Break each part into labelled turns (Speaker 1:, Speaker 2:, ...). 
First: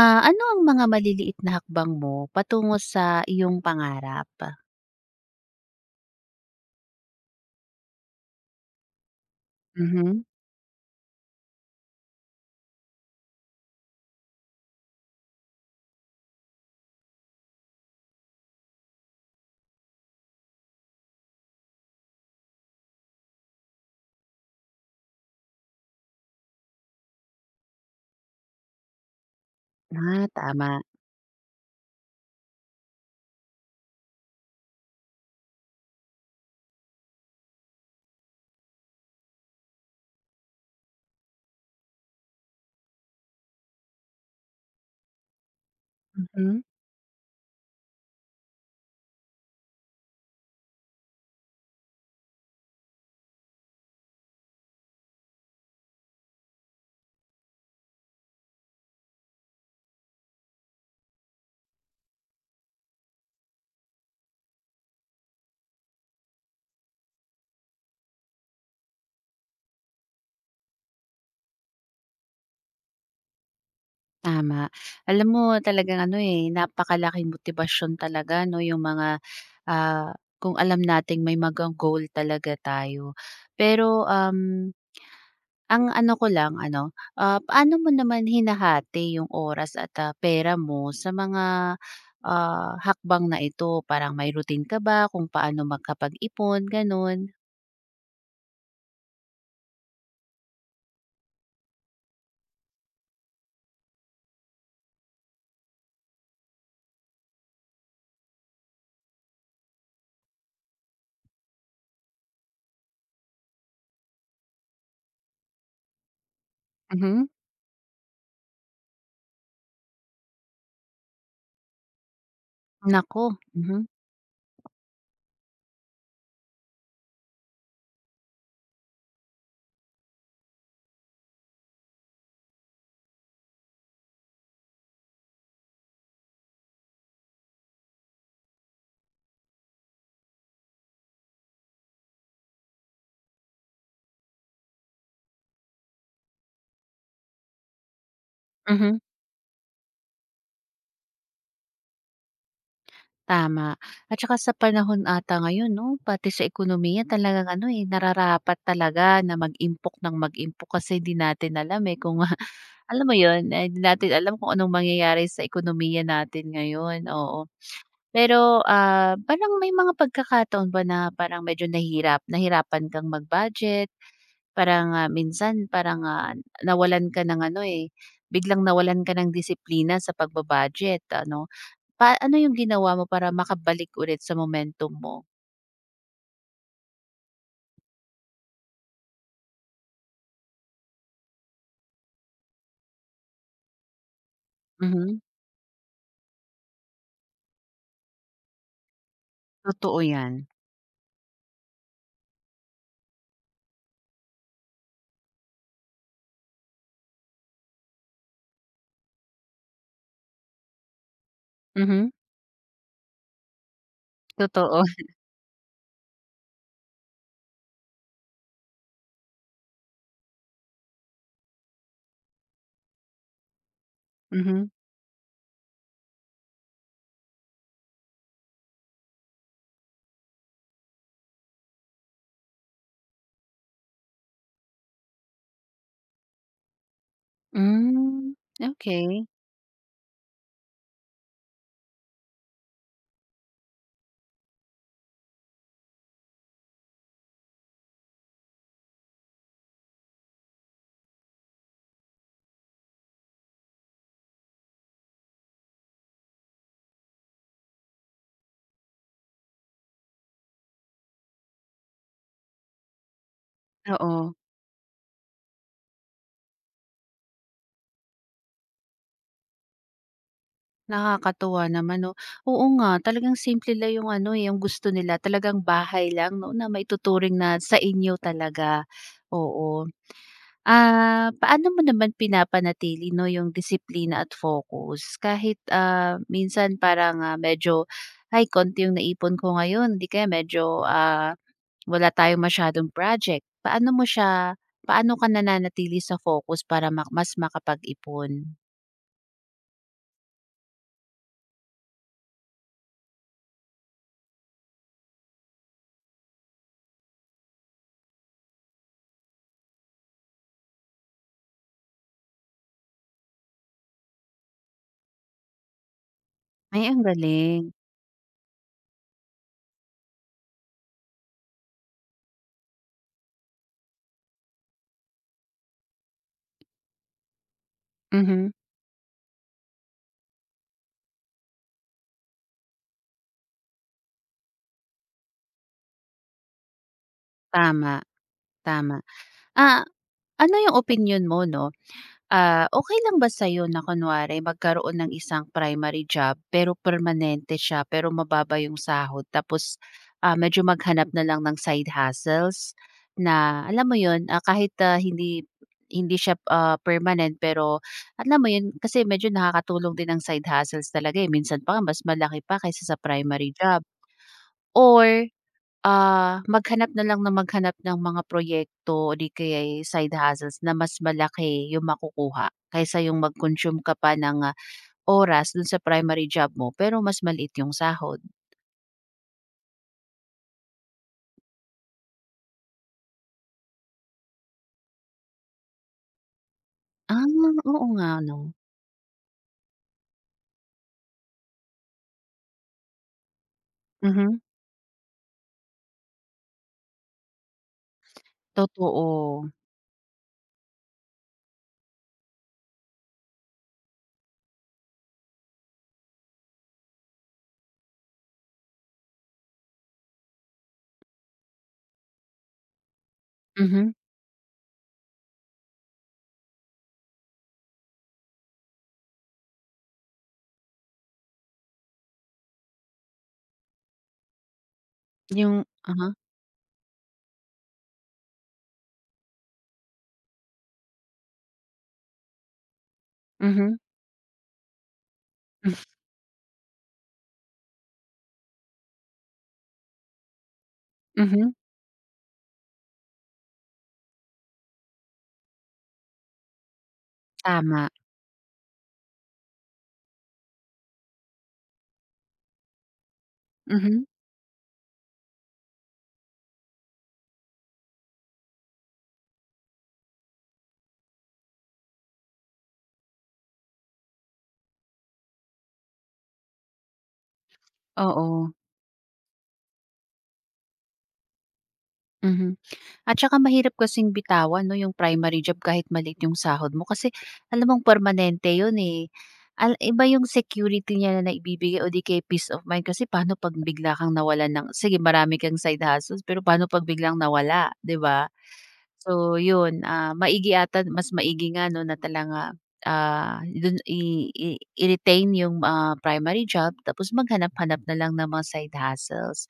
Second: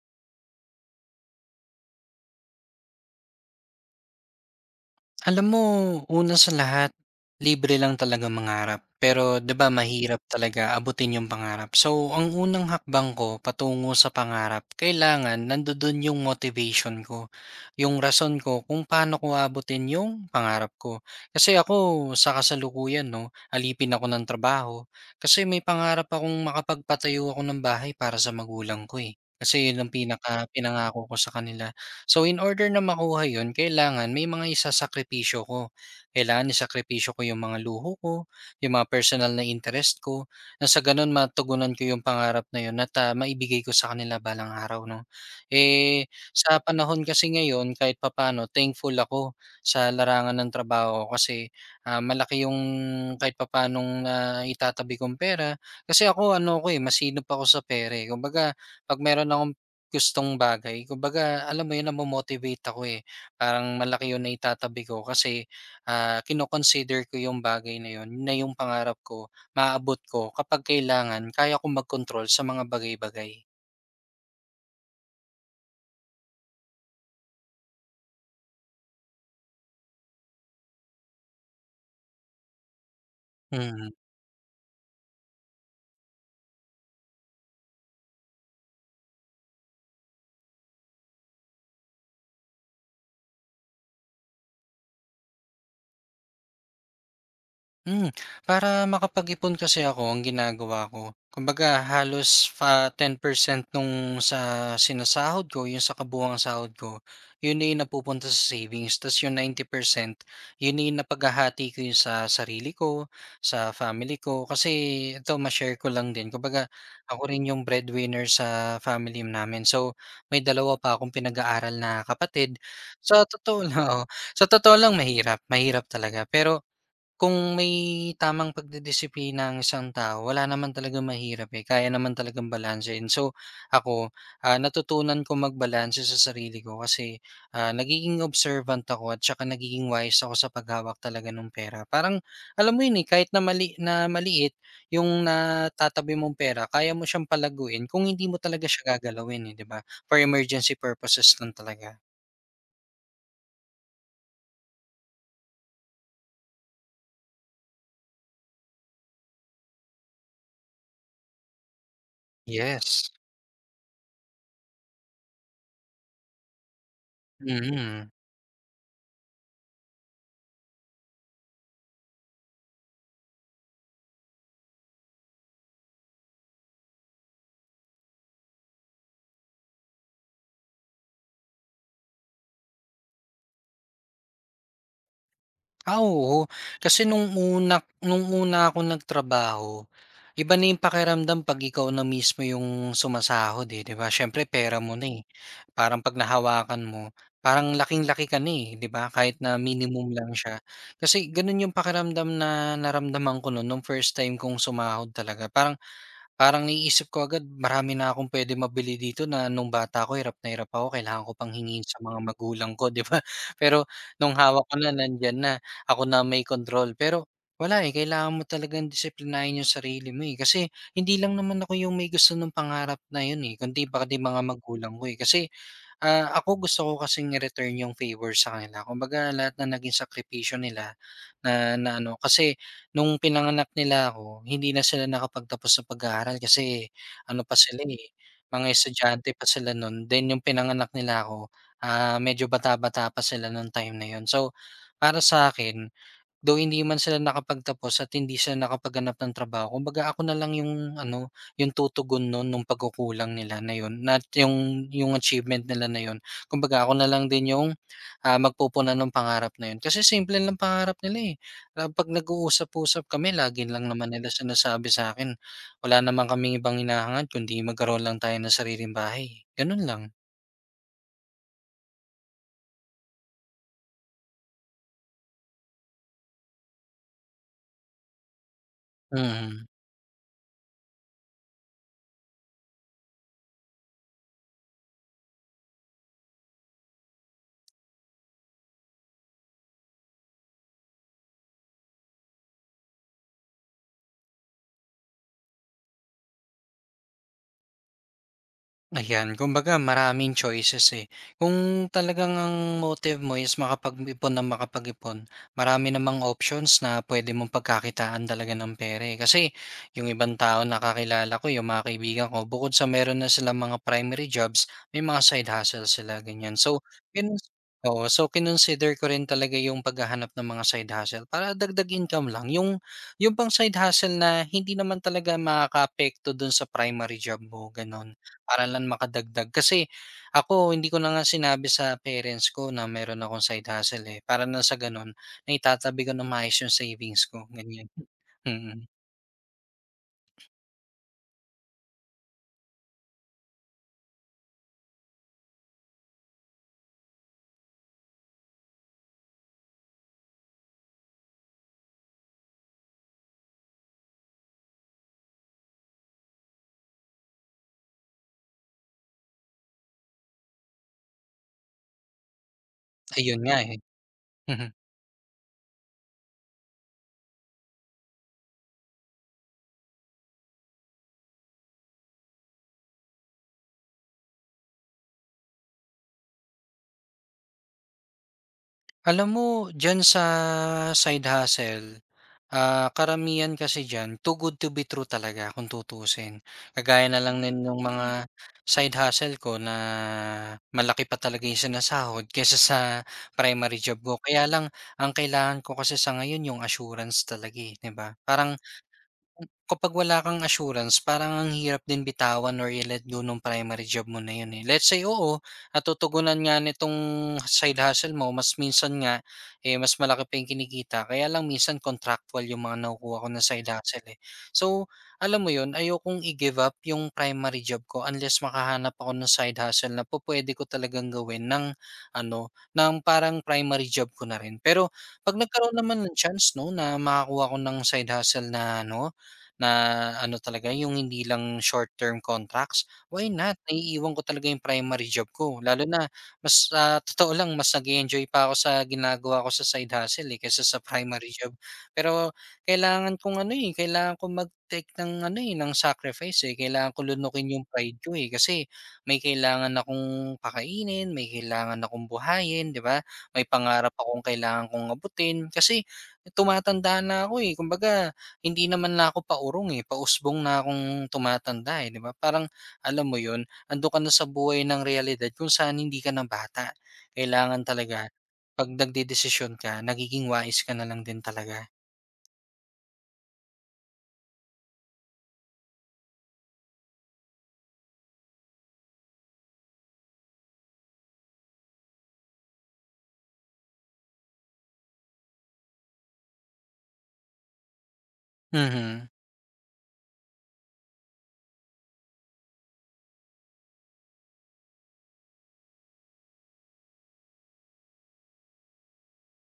Speaker 1: Ah, ano ang mga maliliit na hakbang mo patungo sa iyong pangarap?
Speaker 2: Alam mo, una sa lahat, libre lang talaga mangarap. Pero 'di ba mahirap
Speaker 1: Mhm.
Speaker 2: talaga abutin yung pangarap. So, ang unang hakbang ko patungo sa pangarap, kailangan nandoon yung motivation ko, yung rason ko kung paano ko abutin yung pangarap ko. Kasi ako sa kasalukuyan, no, alipin ako ng trabaho kasi may pangarap akong makapagpatayo ako ng bahay para sa magulang ko eh. Kasi yun ang
Speaker 1: Ah,
Speaker 2: pinaka
Speaker 1: tama.
Speaker 2: pinangako ko sa kanila. So in order na makuha 'yun kailangan may mga isasakripisyo ko. Kailangan isakripisyo ko 'yung mga luho ko, 'yung mga personal na interest ko, na sa gano'n matugunan ko 'yung pangarap na 'yun at, maibigay ko sa kanila balang araw 'no. Eh, sa
Speaker 1: Mhm.
Speaker 2: panahon kasi ngayon kahit papano thankful ako sa larangan ng trabaho ko kasi, malaki 'yung kahit papaanong naitatabi kong pera. Kasi ako ano ako, eh, masinop ako sa pera, eh. Kumbaga 'pag meron akong gustong bagay. Kumbaga alam mo yun namo-motivate ako, eh. Parang malaki yung naitatabi ko kasi, kino ko yung bagay na yun, na yung pangarap ko, maaabot ko kapag kailangan kaya kong mag-control sa mga bagay-bagay.
Speaker 1: Tama. Alam mo talagang ano, eh, napakalaking motibasyon talaga 'no, yung mga, ah, kung alam nating may mga goal talaga tayo.
Speaker 2: Mm.
Speaker 1: Pero, ang ano ko lang ano, paano mo naman hinahati yung oras at, pera mo sa mga, hakbang na ito? Parang may routine ka ba kung paano makapag-ipon, gano'n?
Speaker 2: Hmm, para makapag-ipon kasi ako ang ginagawa ko, kumbaga halos 10% nung sa sinasahod ko, yung sa kabuuang sahod ko, yun na yung napupunta sa savings. Tapos yung 90% yun na yung napaghahati ko yung sa sarili ko, sa family ko. Kasi ito, ma-share ko lang din. Kumbaga, ako
Speaker 1: Mhm.
Speaker 2: rin yung breadwinner sa family namin. So, may dalawa pa akong pinag-aaral na kapatid. Sa
Speaker 1: Nako,
Speaker 2: totoo lang,
Speaker 1: mhm,
Speaker 2: oo. Sa totoo lang mahirap, mahirap talaga. Pero kung may tamang pagdidisiplina ang isang tao, wala naman talagang mahirap, eh, kaya naman talagang balansehin. So, ako, natutunan ko magbalanse sa sarili ko kasi, nagiging observant ako at saka nagiging wise ako sa paghawak talaga ng pera. Parang alam mo yun, eh, kahit na maliit yung natatabi mong pera, kaya mo siyang palaguin kung hindi mo talaga siya
Speaker 1: mhm,
Speaker 2: gagalawin, eh, 'di ba? For emergency purposes lang talaga.
Speaker 1: tama. At saka sa panahon ata ngayon 'no, pati sa ekonomiya talagang ano, eh, nararapat talaga na mag-impok ng mag-impok kasi di natin alam, eh, kung alam
Speaker 2: Yes,
Speaker 1: mo 'yun, eh, hindi natin alam kung anong mangyayari sa ekonomiya natin ngayon, oo.
Speaker 2: mm.
Speaker 1: Pero, parang may mga pagkakataon ba na parang medyo nahirapan kang mag-budget? Parang, minsan parang, nawalan ka ng ano, eh, biglang nawalan ka ng disiplina sa pagbabudget ano? Paano yung ginawa mo para makabalik ulit sa momentum mo?
Speaker 2: Ah, oo. Kasi nung una ako nagtrabaho, iba na yung pakiramdam 'pag ikaw na mismo yung sumasahod, eh, 'di ba? Siyempre pera mo na,
Speaker 1: Mhm,
Speaker 2: eh. Parang 'pag nahawakan mo, parang laking-laki ka na, eh, 'di ba? Kahit na
Speaker 1: totoo
Speaker 2: minimum
Speaker 1: yan.
Speaker 2: lang siya. Kasi gano'n yung pakiramdam na naramdaman ko no'n nung first time kong sumahod talaga. Parang Parang naiisip ko agad marami na akong puwedeng mabili dito na nung bata ako hirap na hirap ako kailangan ko pang hingin sa
Speaker 1: Mhm,
Speaker 2: mga magulang ko, 'di ba? Pero nung hawak ko
Speaker 1: totoo.
Speaker 2: na nandiyan na, ako na may control. Pero wala, eh, kailangan mo talagang disiplinahin yung sarili mo, eh. Kasi hindi lang naman ako yung may gusto ng pangarap na yun, eh, kundi pati mga
Speaker 1: Mhm.
Speaker 2: magulang ko, eh. Kasi ako gusto ko kasing i-return yung favor sa kanila. Kumbaga lahat na naging sakripisyo nila na na ano, kasi nung pinanganak nila ako, hindi na sila nakapagtapos sa pag-aaral kasi ano pa sila, eh,
Speaker 1: Hmm,
Speaker 2: mga
Speaker 1: okey.
Speaker 2: estudyante pa sila nun. Then yung pinanganak nila ako, medyo bata-bata pa sila nung time na yun. So, para sa akin. Though hindi man sila nakapagtapos at hindi sila nakapaghanap ng trabaho, kumbaga ako na lang yung ano, yung tutugon nun nung pagkukulang nila na yun na yung achievement nila na yun. Kumbaga ako na lang din yung, magpupuna ng pangarap na yun. Kasi simple lang pangarap nila, eh. 'Pag nag-uusap-usap kami lagi lang naman nila
Speaker 1: Oo,
Speaker 2: sinasabi sa akin wala naman kaming ibang hinahangad kundi magkaroon lang tayo ng sariling bahay, ganun lang.
Speaker 1: nakakatuwa naman 'no. Oo nga, talagang simple lang yung ano, eh, yung gusto nila talagang bahay lang 'no, na maituturing na sa inyo talaga,
Speaker 2: Mm.
Speaker 1: oo. Ah, paano mo naman pinapanatili 'no, yung disiplina at focus kahit, minsan parang, medyo, "Ay konti yung naipon ko ngayon," 'di kaya medyo, wala tayong masyadong project, paano mo siya paano ka nananatili sa focus para mas makapag-ipon?
Speaker 2: Ayan, kumbaga maraming choices, eh. Kung talagang ang motive mo is makapag-ipon nang makapag-ipon, marami namang options na pwede mong pagkakitaan talaga ng pera, eh. Kasi yung ibang tao na kakilala ko, yung mga kaibigan ko, bukod sa meron na silang mga primary jobs, may mga side hustle sila, ganyan. So,
Speaker 1: Ay, ang
Speaker 2: kinons
Speaker 1: galing.
Speaker 2: oo. So, kinonsider ko rin talaga yung paghahanap ng mga side hustle para dagdag income lang. Yung pang side hustle na hindi naman talaga makakaapekto dun sa primary job mo, gano'n.
Speaker 1: Mhm,
Speaker 2: Para lang makadagdag kasi ako hindi ko na nga sinabi sa parents ko na meron akong side hustle, eh, para na sa gano'n naitatabi ko na maayos yung savings ko, ganyan.
Speaker 1: tama,
Speaker 2: Mm,
Speaker 1: tama. Ah, ano yung opinion mo 'no, okay lang ba sa'yo na kunwari magkaroon ng isang primary job pero permanente siya, pero mababa yung sahod tapos, medyo maghanap na lang ng side hustles na alam mo yun, kahit, hindi hindi siya, permanent pero alam mo yun, kasi medyo nakakatulong din ang side hustles talaga, eh, minsan pa nga mas malaki pa kaysa sa
Speaker 2: ayun
Speaker 1: primary
Speaker 2: nga, eh.
Speaker 1: job.
Speaker 2: Mhm.
Speaker 1: Or maghanap na lang ng maghanap ng mga proyekto o di kaya'y side hustles na mas malaki yung makukuha kaysa yung mag-consume ka pa ng, oras dun sa primary job mo pero mas maliit yung sahod.
Speaker 2: Alam mo diyan sa side hustle, karamihan kasi diyan too good to be true talaga kung tutuusin. Kagaya na
Speaker 1: Ah,
Speaker 2: lang din nung
Speaker 1: oo
Speaker 2: Mga
Speaker 1: nga 'no.
Speaker 2: side hustle ko na malaki pa talaga yung sinasahod kaysa sa primary job ko.
Speaker 1: Mhm,
Speaker 2: Kaya lang ang kailangan ko kasi sa ngayon yung assurance talaga, eh, 'di ba? Parang
Speaker 1: totoo.
Speaker 2: kapag wala kang assurance parang ang hirap din bitawan or i-let go nung primary job mo na yun, eh. Let's say, oo, natutugunan nga nitong side hustle mo mas minsan nga, eh, mas malaki pa yung kinikita kaya lang minsan contractual yung mga nakukuha ko na side
Speaker 1: Mhm,
Speaker 2: hustle, eh. So, alam mo yun, ayokong i-give up yung primary job ko unless makahanap ako ng side hustle na po pwede ko talagang gawin ng ano, ng parang primary job ko na rin. Pero 'pag
Speaker 1: yung
Speaker 2: nagkaroon naman
Speaker 1: uh-huh,
Speaker 2: ng chance 'no, na makakuha ako ng side hustle na ano, na ano talaga yung hindi lang short term contracts, why not?
Speaker 1: mhm,
Speaker 2: Naiiwan ko talaga yung primary job ko lalo na mas, totoo lang mas nag enjoy pa ako sa ginagawa ko sa side hustle, eh, kaysa sa primary
Speaker 1: mhm,
Speaker 2: job. Pero kailangan kong ano, eh, kailangan kong mag-take ng ano, eh, ng sacrifice, eh, kailangan ko lunukin yung
Speaker 1: tama.
Speaker 2: pride ko, eh, kasi may kailangan akong pakainin, may kailangan akong buhayin, 'di ba? May pangarap
Speaker 1: Mhm,
Speaker 2: akong kailangan kong abutin kasi tumatanda na ako, eh, kumbaga hindi naman na ako paurong, eh, pausbong na akong tumatanda, eh, 'di ba? Parang alam mo 'yun, ando ka na sa buhay ng realidad kung saan hindi ka na bata. Kailangan talaga
Speaker 1: oo,
Speaker 2: 'pag nagdedesisyon ka, nagiging wais ka na lang din talaga.
Speaker 1: mhm. At saka mahirap kasing bitawan 'no, yung primary job kahit maliit yung sahod mo kasi alam mong permanente yun, eh. Iba yung security niya na naibibigay o di kaya peace of mind kasi paano 'pag bigla kang nawalan ng sige marami kang side hustles pero paano 'pag biglang nawala, 'di ba?
Speaker 2: Mhm.
Speaker 1: So yun, maigi ata mas maigi nga 'no na talaga, dun i i-retain yung, primary job tapos maghanap-hanap na lang ng mga side hustles.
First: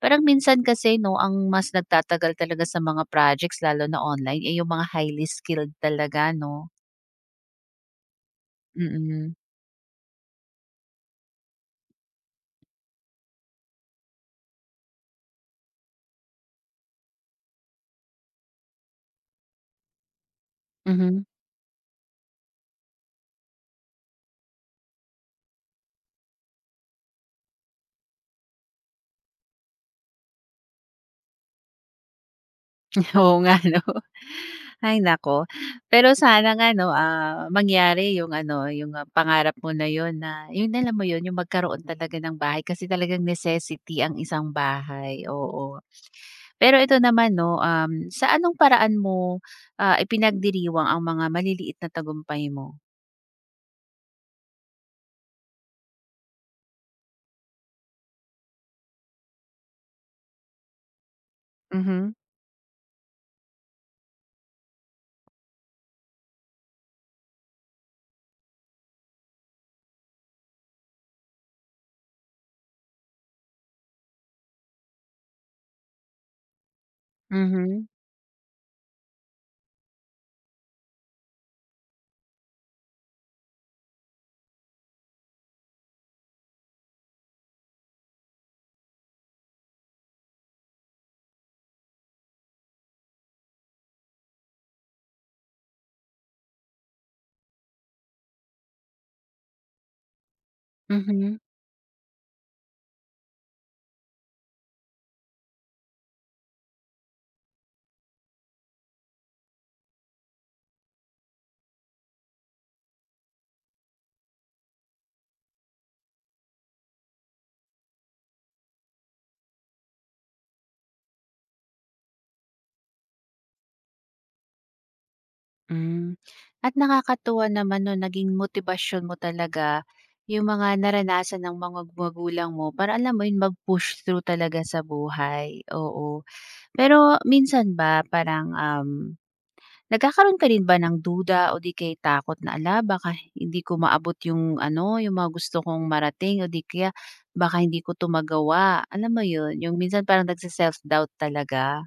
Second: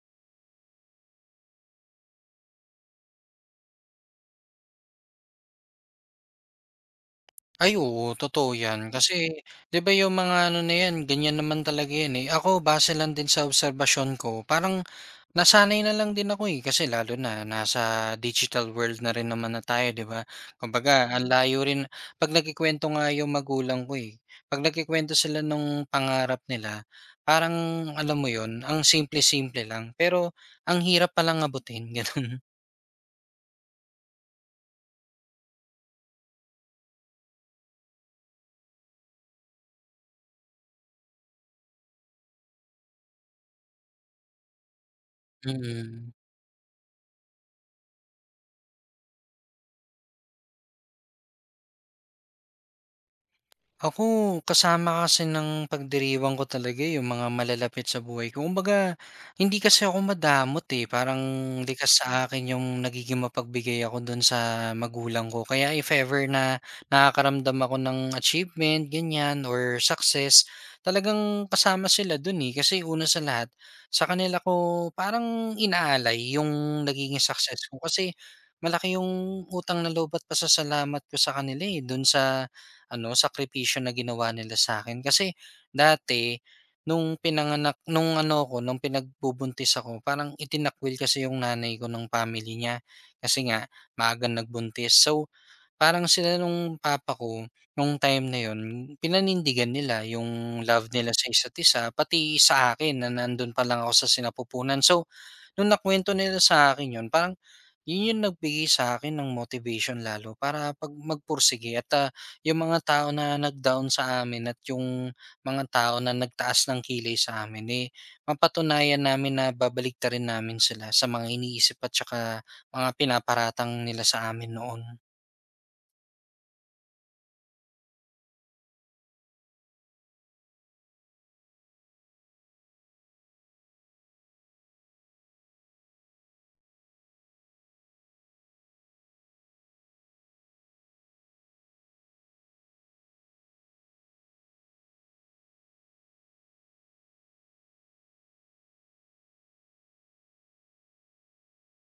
Speaker 1: Parang minsan kasi 'no ang mas nagtatagal talaga sa mga projects lalo na online, ay yung mga highly skilled talaga 'no?
Speaker 2: Ay oo, totoo 'yan. Kasi
Speaker 1: Mm,
Speaker 2: 'di ba yung mga ano na 'yan, ganyan naman talaga 'yan, eh. Ako base lang din sa obserbasyon ko, parang nasanay na lang din ako, eh, kasi lalo na nasa digital world na rin naman na tayo, 'di ba? Kumbaga
Speaker 1: mhm.
Speaker 2: ang layo rin 'pag nagkukuwento nga yung magulang ko, eh, 'pag nagkukuwento sila nung pangarap nila, parang alam mo yon, ang simple-simple lang pero ang hirap palang abutin, gano'n.
Speaker 1: Oo nga 'no. Ay nako. Pero sana nga 'no, mangyari yung ano, yung, pangarap mo na yun, alam mo yun, yung magkaroon talaga ng bahay kasi talagang necessity ang isang bahay, oo.
Speaker 2: Mm.
Speaker 1: Pero ito naman 'no, sa anong paraan mo, ipinagdiriwang ang mga maliliit na tagumpay mo?
Speaker 2: Ako, kasama kasi ng pagdiriwang ko talaga yung mga malalapit sa buhay ko. Kumbaga, hindi kasi ako madamot eh. Parang likas
Speaker 1: Mhm,
Speaker 2: sa akin yung nagiging mapagbigay ako dun sa magulang ko. Kaya if ever na nakakaramdam ako ng achievement, ganyan, or success, talagang kasama sila dun eh. Kasi una sa lahat, sa kanila ko parang inaalay yung nagiging success ko.
Speaker 1: mhm,
Speaker 2: Kasi malaki yung utang na loob at pasasalamat ko sa kanila eh. Dun sa ano, sakripisyo na ginawa nila sa akin. Kasi dati nung pinanganak nung ano ko nung pinagbubuntis ako parang itinakwil kasi yung nanay ko ng family niya kasi nga maagang nagbuntis. So, parang sila nung papa ko, nung time na yon pinanindigan nila yung love nila sa
Speaker 1: mhm.
Speaker 2: isa't isa, pati sa akin na nandun pa lang ako sa sinapupunan. So, nung nakwento nila sa akin yon parang yun yung nagbigay sa akin ng motivation lalo para pag magpursige at yung mga tao na nag-down sa amin at yung mga tao na nagtaas ng kilay sa amin eh mapatunayan namin na babalik rin namin sila sa mga iniisip at saka mga pinaparatang nila sa amin noon.
Speaker 1: Hmm, at nakakatuwa naman 'no, naging motibasyon mo talaga yung mga naranasan ng mga magulang mo para alam mo yun, mag-push through talaga sa buhay, oo. Pero minsan ba parang, nagkakaroon ka rin ba ng duda o di kaya'y takot na, "Ala, baka hindi ko maabot yung ano, yung mga gusto kong marating o di kaya baka hindi ko 'to magawa." Alam mo yun, yung minsan parang nagse-self-doubt talaga?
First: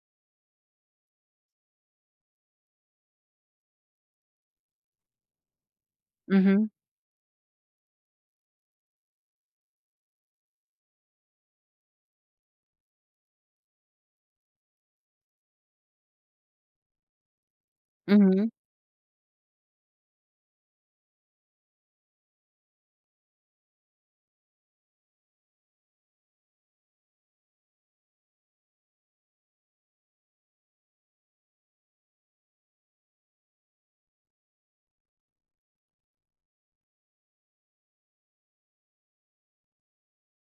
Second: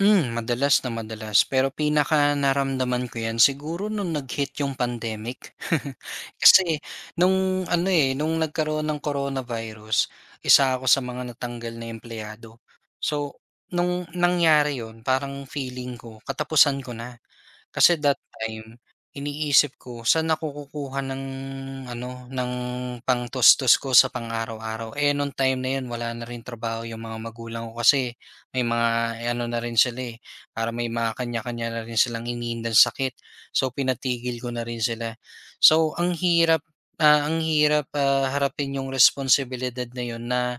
Speaker 2: Madalas na madalas. Pero pinaka pinakanaramdaman ko 'yan siguro nung nag-hit yung pandemic.
Speaker 1: Mhm,
Speaker 2: Kasi nung ano, eh, nung nagkaroon ng coronavirus, isa ako sa mga natanggal na empleyado. So, nung nangyari yon parang feeling ko katapusan ko na. Kasi that
Speaker 1: mhm,
Speaker 2: time, iniisip ko saan ako kukuha ng ano, ng pangtustos ko sa pang-araw-araw. Eh, nung time na yun wala na rin trabaho yung mga magulang ko kasi may mga eh, ano na rin sila, eh, parang may mga kanya-kanya na rin silang hinihindang sakit. So, pinatigil ko na rin sila. So, ang hirap, ang hirap, harapin yung responsibilidad na yun na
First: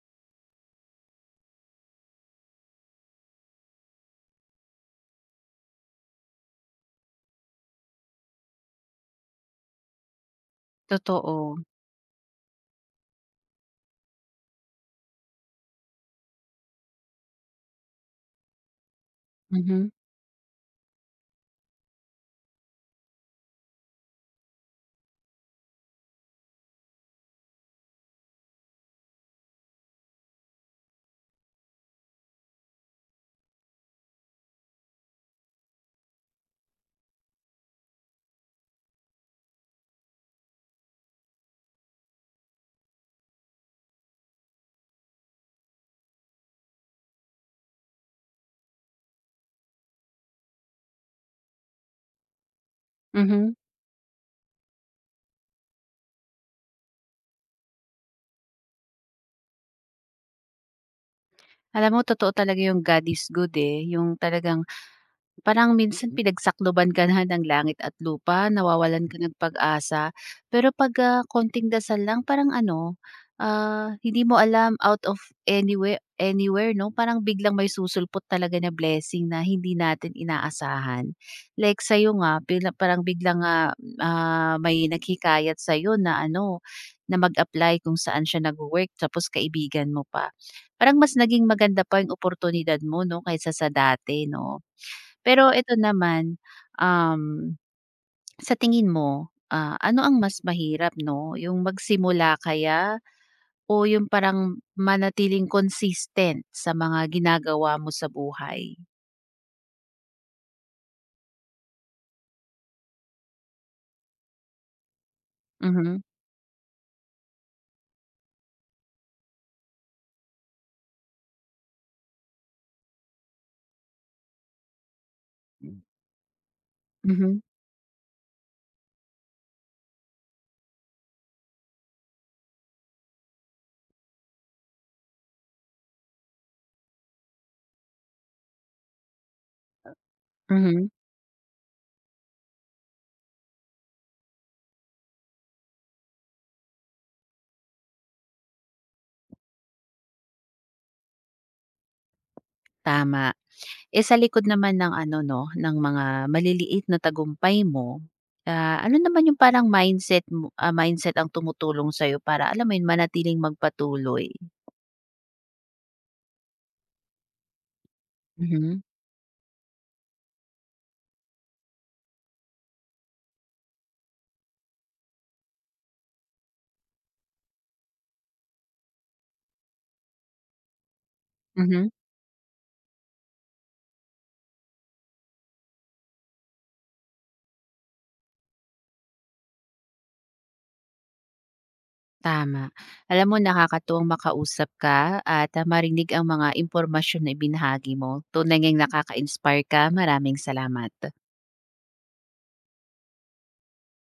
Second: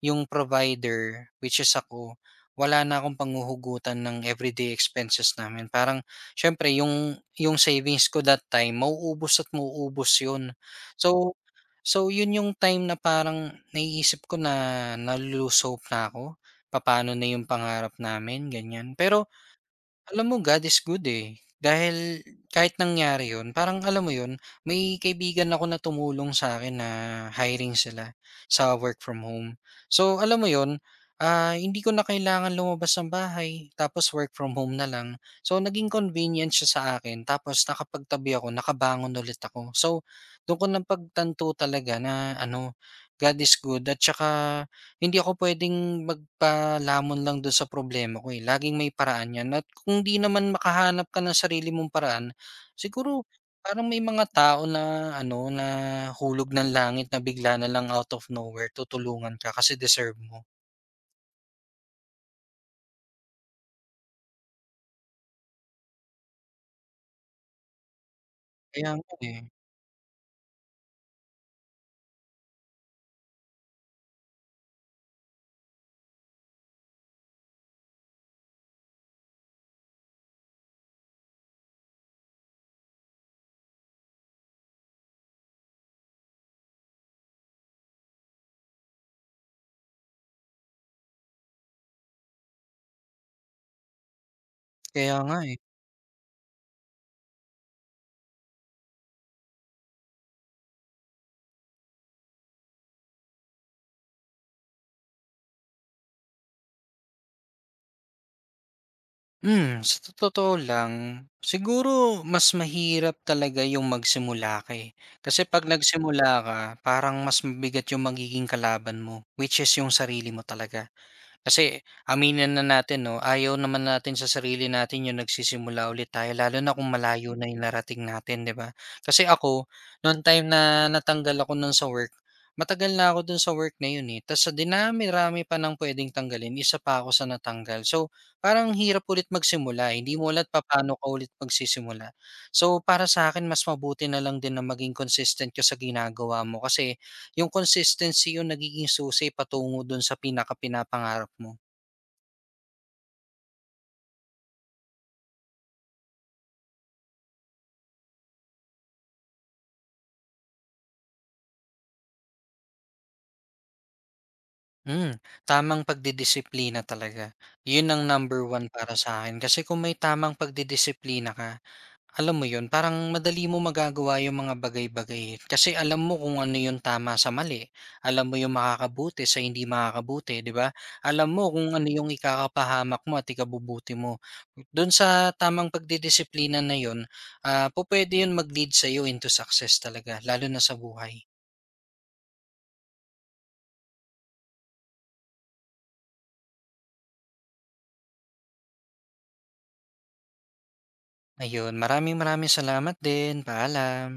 Speaker 2: yung provider, which is ako, wala na akong panghuhugutan ng everyday expenses namin. Parang siyempre yung savings ko that time mauubos at mauubos 'yun. So
Speaker 1: totoo.
Speaker 2: so 'yun yung time na parang naiisip ko na nalulusob na ako. Paano na yung pangarap namin, ganyan. Pero
Speaker 1: Mhm,
Speaker 2: alam mo God is good, eh. Dahil kahit nangyari 'yun, parang alam mo 'yun, may kaibigan ako na tumulong sa akin na hiring sila sa work from home. So, alam mo 'yun, hindi ko na kailangan lumabas ng bahay tapos work from home na lang. So, naging convenient siya sa akin tapos nakapagtabi ako, nakabangon ulit ako. So, do'n ko napagtanto talaga na ano, God is good at tsaka hindi ako pwedeng magpalamon lang do'n sa problema ko, eh, laging may paraan 'yan at kung 'di naman makahanap ka ng sarili mong paraan, siguro
Speaker 1: mhm.
Speaker 2: parang may mga tao na ano, na hulog ng langit na bigla na lang out of nowhere tutulungan ka kasi deserve mo.
Speaker 1: Alam mo totoo talaga yung God is good, eh, yung talagang parang minsan pinagsakloban ka na ng langit at lupa,
Speaker 2: Kaya
Speaker 1: nawawalan
Speaker 2: nga,
Speaker 1: ka ng
Speaker 2: eh,
Speaker 1: pag-asa. Pero 'pag, konting dasal lang parang ano, hindi mo alam out of anywhere anywhere 'no, parang biglang may susulpot talaga na blessing na hindi natin inaasahan. Like sa'yo nga bigla parang biglang, may naghikayat sa'yo na ano, na mag-apply kung saan siya nagwo-work tapos kaibigan mo pa. Parang mas naging maganda pa yung oportunidad mo 'no, kaysa sa dati 'no?
Speaker 2: kaya nga,
Speaker 1: Pero
Speaker 2: eh.
Speaker 1: ito naman, um, sa tingin mo, ano ang mas mahirap 'no, yung magsimula kaya o yung parang manatiling consistent sa mga ginagawa mo sa buhay?
Speaker 2: Sa totoo lang, siguro mas mahirap talaga yung magsimula ka, eh. Kasi 'pag
Speaker 1: Mhm.
Speaker 2: nagsimula ka, parang mas mabigat yung magiging kalaban mo, which is yung sarili mo talaga. Kasi aminin na natin 'no, ayaw naman natin sa sarili natin yung nagsisimula ulit tayo lalo na kung malayo
Speaker 1: Mhm,
Speaker 2: na yung narating natin, 'di ba? Kasi ako, nung time na natanggal ako nun sa work, matagal na ako dun sa work na yun, eh. Tas sa dinami-rami pa ng puwedeng tanggalin, isa pa ako sa natanggal. So, parang hirap ulit magsimula, eh, hindi mo alam
Speaker 1: mhm,
Speaker 2: papaano ka ulit magsisimula. So, para sa akin mas mabuti na lang din na maging consistent ka sa ginagawa mo kasi yung consistency yung nagiging susi patungo dun sa pinakapinapangarap mo.
Speaker 1: tama. Eh, sa likod naman ng ano 'no, ng mga maliliit na tagumpay mo, ano naman yung parang mindset ang tumutulong sa'yo para alam mo yun, manatiling magpatuloy?
Speaker 2: Hmm, tamang pagdidisiplina talaga. Yun ang #1
Speaker 1: Mhm,
Speaker 2: para sa akin. Kasi kung may tamang pagdidisiplina ka, alam mo 'yun, parang madali mo magagawa yung mga bagay-bagay, kasi alam mo kung ano yung tama sa mali. Alam mo yung makakabuti sa hindi makakabuti, 'di ba? Alam mo kung ano
Speaker 1: mhm.
Speaker 2: yung ikakapahamak mo at ikabubuti mo. Do'n sa tamang pagdidisiplina na 'yun, pupuwede 'yun mag-lead sa'yo into success talaga, lalo na sa buhay.
Speaker 1: Tama. Alam mo nakakatuwang makausap ka at, marinig ang mga impormasyon na ibinahagi mo. Tunay ngang nakaka-inspire ka. Maraming salamat.
Speaker 2: Ayun, maraming maraming salamat din, paalam.